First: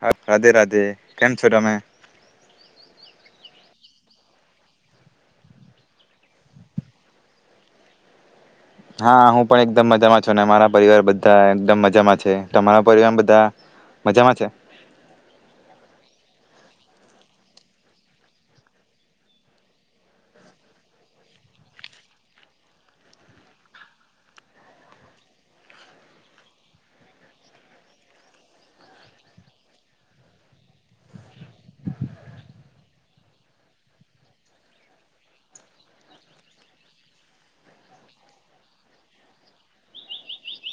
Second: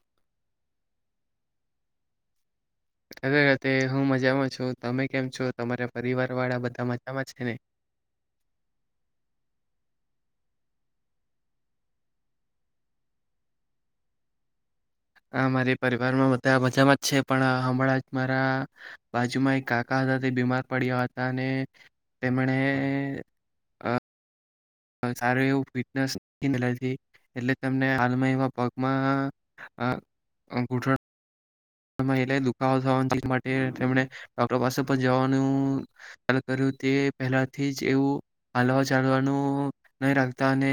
હ રાધે રાધે કેમ છો ડમે. ર રતે હું મજામાં છું તમે કેમ છો તમારા પરિવાર વાળા બધા મજામાં છે ને. હા હું પણ એકદમ મજામાં છું મારા પરિવાર બધા એકદમ મજામાં છે તમારા પરિવાર બધા મજામાં છે. હ મારી પરિવારમાં બધા મજામાં જ છે પણ હમણાં જ મારા બાજુમાં એક કાકા હતા તે બીમાર પડ્યા હતા અને તેમણે અ સારું એવું ફિટનેસતી એટલે તમને હાલમાં એ પગમાં ગોઠણ દુખાવો થવા માટે તેમણે ડોક્ટર પાસે પણ જવાનું કર્યું તે પહેલાથી જ એવું હાલવા ચાલવાનું નહી રાખતા અને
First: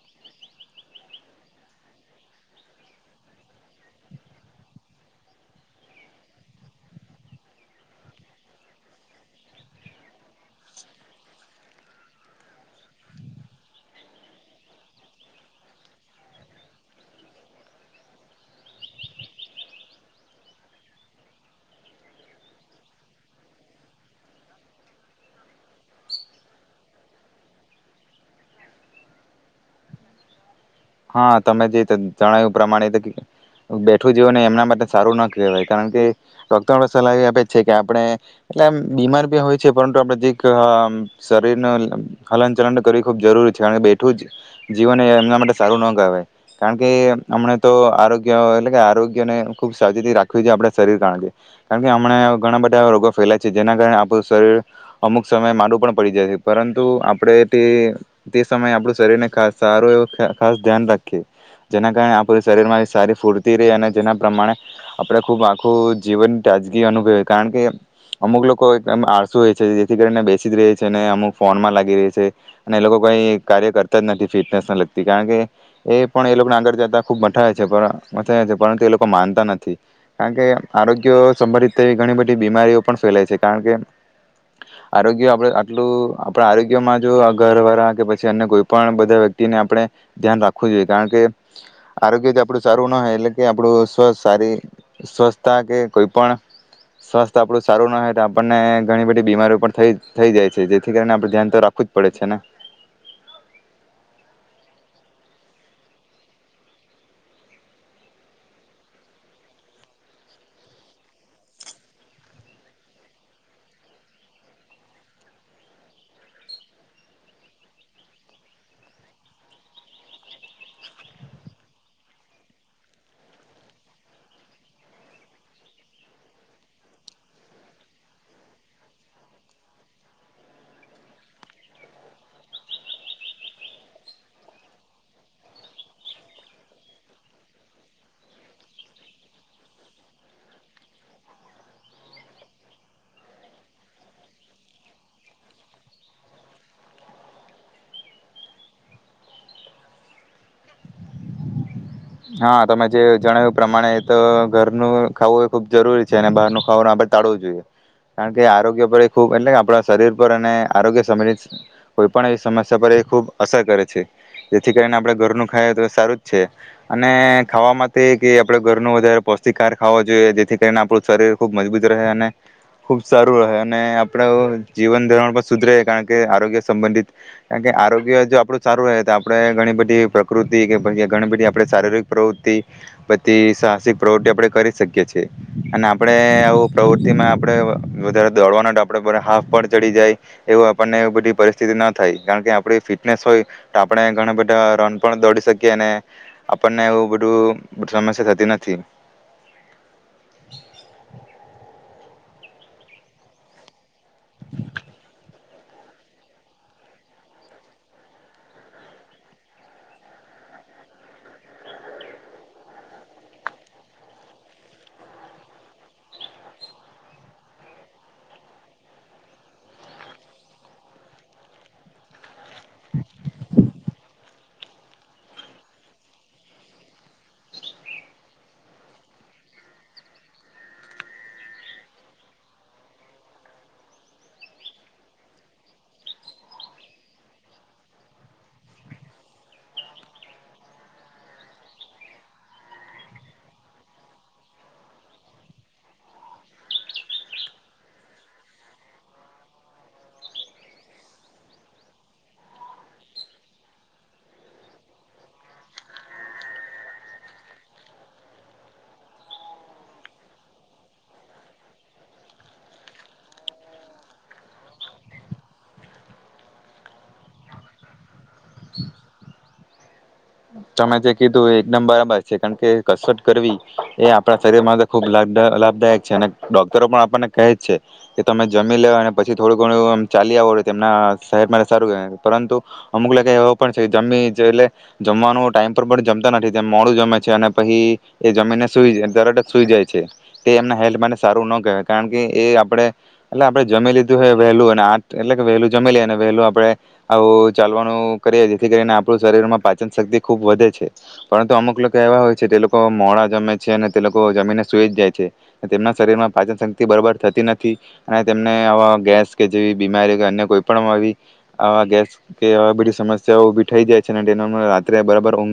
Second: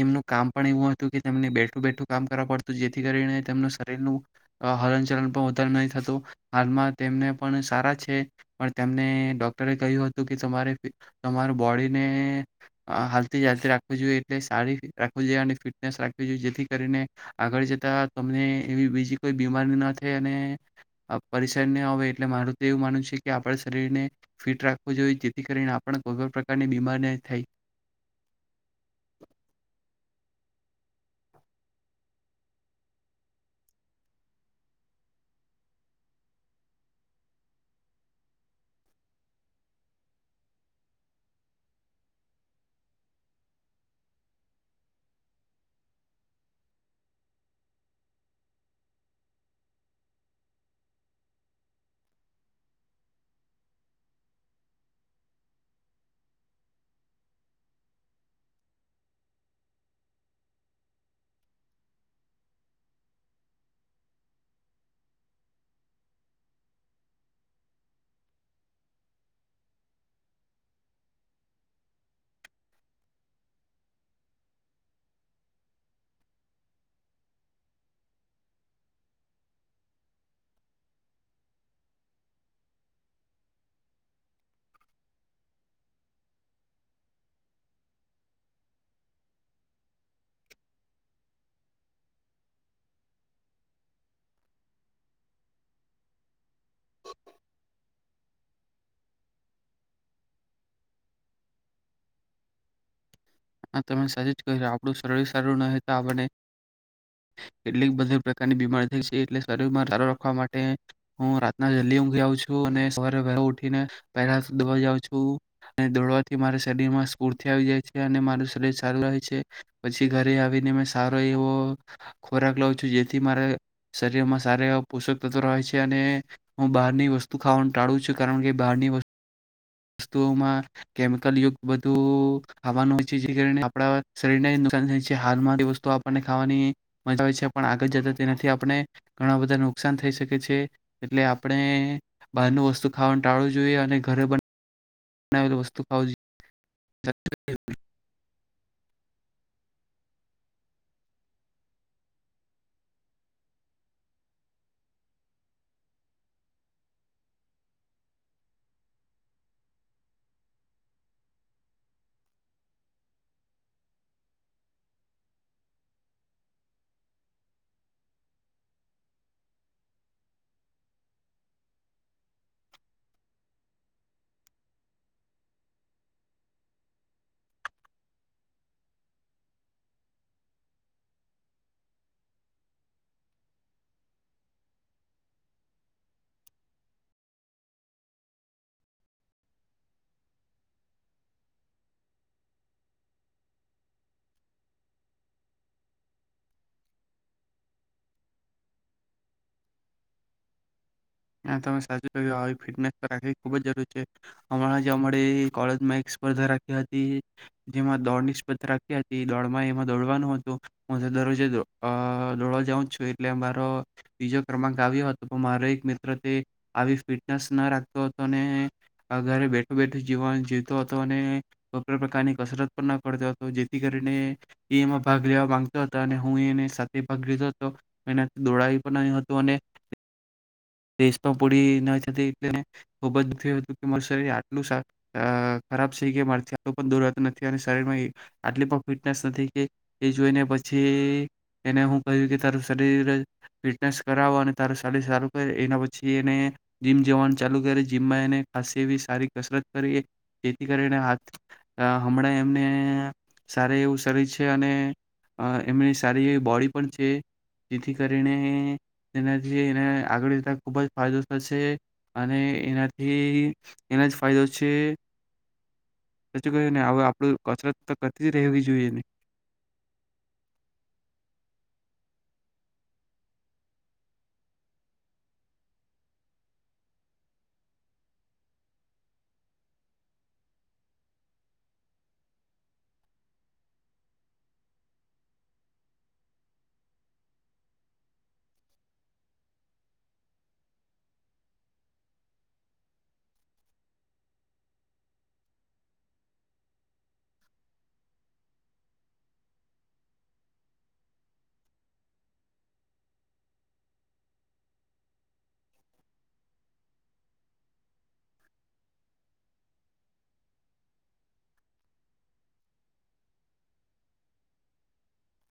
એમનું કામ પણ એવું હતું કે તેમને બેઠું બેઠું કામ કરવા પડતું જેથી કરીને તેમનું શરીરનું. હલન ચલન પણ વધારે નહીં થતું હાલમાં તેમને પણ સારા છે પણ તેમને ડોક્ટરે કહ્યું હતું કે તમારે તમાર બોડીને હાલતી ચાલતી રાખવીું જોઈએ એટલે સારી રાખવીું જોઈએ અને ફિટનેસ રાખવી જોઈએ જેથી કરીને આગળ જતાં તમને એવી બીજી કોઈ બીમારી ના થાય અને પરેશાન ના આવે એટલે મારું તો એવું માનવ છે કે આપણા શરીરને ફિટ રાખવું જોઈએ જેથી કરીને આપણે કોઈ પણ પ્રકારની બીમારી ન થાય. હા તમે જે જણાવ્યું પ્રમાણે બેઠું જીવોને એમના માટે સારું ના કહેવાય કારણ કે ડોક્ટર સલાહ એ આપે છે કે આપણે એટલે બીમાર બી હોય છે પરંતુ આપણે જે શરીરનું હલન ચલન કરવી ખૂબ જરૂરી છે કારણ કે બેઠું જીવોને એમના માટે સારું ન કહેવાય કારણ કે હમણા તો આરોગ્ય એટલે કે આરોગ્યને ખૂબ સાવચેતી રાખવી છે આપણા શરીર કારણથી કારણ કે હમણાં ઘણા બધા એવા રોગો ફેલાય છે જેના કારણે આપણું શરીર અમુક સમયે માડું પણ પડી જાય છે પરંતુ આપણે તે તે સમયે આપણું શરીરને ખાસ સારું એવું ખાસ ધ્યાન રાખીએ જેના કારણે આપ શરીરમાં સારી ફૂર્તી રહે અને જેના પ્રમાણે આપણે ખુબ આખું જીવન તાજગી અનુભવી કારણ કે અમુક લોકો એકમ આળસુ હોય છે જેથી કરીને બેસી જ રહે છે ને અમુક ફોનમાં લાગી રે છે અને એ લોકો કઈ કાર્ય કરતા જ નથી ફિટનેસ લગ કારણ કે એ પણ એ લોકોના આગળ જતા ખૂબ મઠાય છે માય છે પરંતુ એ લોકો માનતા નથી કારણ કે આરોગ્ય સંભવિતવી ઘણી બધી બીમારીઓ પણ ફેલાય છે કારણ કે આરોગ્ય આપ આટલું આપણા આરોગ્યમાં જો આ ઘરવાળા કે પછી અન્ય કોઈ પણ બધા વ્યક્તિને આપણે ધ્યાન રાખવું જોઈએ કારણ કે આરોગ્ય તો આપણું સારું ના હો એટલે કે આપણું સ્વસ્ સારી સ્વચથતા કે કોઈ પણ સ્વસ્થ આપણું સારું ના હો તો આપણને ઘણી બધી બીમારીઓ પણ થઈ જાય છે જેથી કરીને આપડું ધ્યાન તો રાખવું જ પડે છે ને આપણું શરીર સારું ન તો આપને કેટલીક બધા પ્રકારની બીમારી થઈ છે એટલે શરીર માં સારું રાખવા માટે હું રાતના જલ્દી ઉઘ આવ છું અને સવારે ઉઠીને પહેલા દોવાઉં છું અને દોડવાથી મારા શરીરમાં સ્ફૂર્તિ આવી જાય છે અને શરીર સારું રહે છે પછી ઘરે આવીને મે સારો એવો ખોરાક લઉ છું જેથી મારા શરીર માં સારા એ પોષક તત્વો રહે છે અને હું બહારની વસ્તુ ખાવાનું ટાળું છું કારણ કે બહારની વસ્તુઓમાં કેમિકલ યુક્ત બધું આવાનું હોય જે કરીને આપણા શરીરને નુકસાન થાય છે હાલમાં વસ્તુ આપણને ખાવાની મજા આવે છે પણ આગળ જતા તેનાથી આપણે ઘણા બધા નુકસાન થઈ શકે છે એટલે આપણે બહારનું વસ્તુ ખાવાનું ટાળવું જોઈએ અને ઘરે બન બનાવેલ વસ્તુ ખાવુ જોઈએ હા તમે જે જણાવ્યું એ પ્રમાણે એ તો ઘરનું ખાવું એ ખૂબ જરૂરી છે અને બહારનું ખાવવાુંનું આપણે ટાળવું જોઈએ કારણ કે આરોગ્ય પર એ ખૂબ એટલે આપણા શરીર પર અને આરોગ્ય સંબંધિત કોઈ પણ એ સમસ્યા પર એ ખૂબ અસર કરે છે જેથી કરીને આપણે ઘરનું ખાઈએ તો સારું જ છે. અને ખાવા માટે કે આપડે ઘરનો વધારે પૌષ્ટિકાર ખાવો જોઈએ જેથી કરીને આપણું શરીર ખૂબ મજબૂત રહે અને ખુબ સારું રહે અને આપડું જીવન ધરણ પણ સુધરે કારણ કે આરોગ્ય સંબંધિત કારણ કે આરોગ્ય જો આપણું સારું રહે તો આપણે ઘણી બધી પ્રકૃતિ કે ઘણી બધી આપણે શારીરિક પ્રવૃત્તિ બધી સાહસિક પ્રવૃત્તિ આપણે કરી શકીએ છીએ અને આપણે આવું પ્રવૃતિમાં આપણે વધારે દોડવાના આપણે બ હાફ પણ ચડી જાય એવું આપણને એ બધી પરિસ્થિતિ ન થાય કારણ કે આપણી ફિટનેસ હોય તો આપણે ઘણા બધા રન પણ દોડી શકીએ અને આપણને એવું બધું સમસ્યા થતી નથી સાચ ફિટનેસ તો રાખવી ખુબ જ જરૂર છે હમં કોલેજમાં એક સ્પર્ધા રાખી હતી જેમાં દોડની સ્પર્ધા રાખી હતી દોડમાં એમાં દોડવાનું હતું હું દરરોજે દોડવા જાઉં છું એટલે મારો બીજો ક્રમાંક આવ્યો હતો પણ મારો એક્ર આવી ફિટનેસ ના રાખતો હતો અને અરે બેઠો બેઠું જીવા જીવતો હતો અને કો પ્રકારની કસરત પણ ના કરતો હતો જેથી કરીને એમાં ભાગ લેવા માંગતો હતો અને હું એ સાથે ભાગ લીધો હતો એ દોડાવી પણ ન હતો અને પૂરી ના થતી એટલે ખૂબ જ થું હતું કે મારું શરીર આટલું ખરાબ છે કે મા આલું પણ દૂરતું નથી અને શરીરમાં આટલી પણ ફિટનેસ નથી કે એ જોઈને પછી એને હું કહ્યું કે તારું શરીર ફિટનેસ કરાવો અને તારું શરીર સારું એના પછી એને જીમ જવાનું ચાલુ કરી જીમમાં એને ખાસ એવી સારી કસરત કરી જેથી કરીને હાથ હમણાં એમને સારા એવું શરીર છે અને એમની સારી એવી બોડી પણ છે જેથી કરીને એનાથી એને આગળ જતા ખૂબ જ ફાયદો થશે અને એનાથી એના જ ફાયદો છે સાચું ક ને આપણું કસરત કરતી જ રહેવી જોઈએને. તમે જે કીધું એકદમ બરાબર છે કારણ કે કસરત કરવી એ આપણા શરીર માં ખુબ લાભદાયક છે અને ડોક્ટરો પણ આપણને કહે છે કે તમે જમી લેવા પછી થોડું ઘણું ચાલી આવો તેમના શહેત સારું પરંતુ અમુક લગ એવ પણ છે જમીટલે. જમવાનું ટાઈમ પર પણ જમતા નથી તેમ મોડું જમે છે અને પછી એ જમીને સુઈ જાય દરટ જ સુઈ જાય છે તે એમના હેલ્થ માટે સારું ન કહેવાય કારણ કે એ આપણે એટલે આપણે જમી લીધું હ વહેલું અને આ એટલે કે વહેલું જમી લઈએ અને વહેલું આપડે આવું ચાલવાનું કરીએ જેથી કરીને આપણું શરીર માં ખૂબ વધે છે પરંતુ અમુક લોકો એવા હોય છે જે લોકો મોડા જમે છે અને તે લોકો જમીને સુઈ જ જાય છે તેમના શરીરમાં પાચન શક્તિ બરાબર થતી નથી અને તેમને આવા ગેસ કે જેવી બીમારી કે અન્ય કોઈ પણ આવી આ ગેસ કે આ બધી સમસ્યાઓ ઉભી થઈ જાય છે અને તેનો રાત્રે બરાબર ઉધ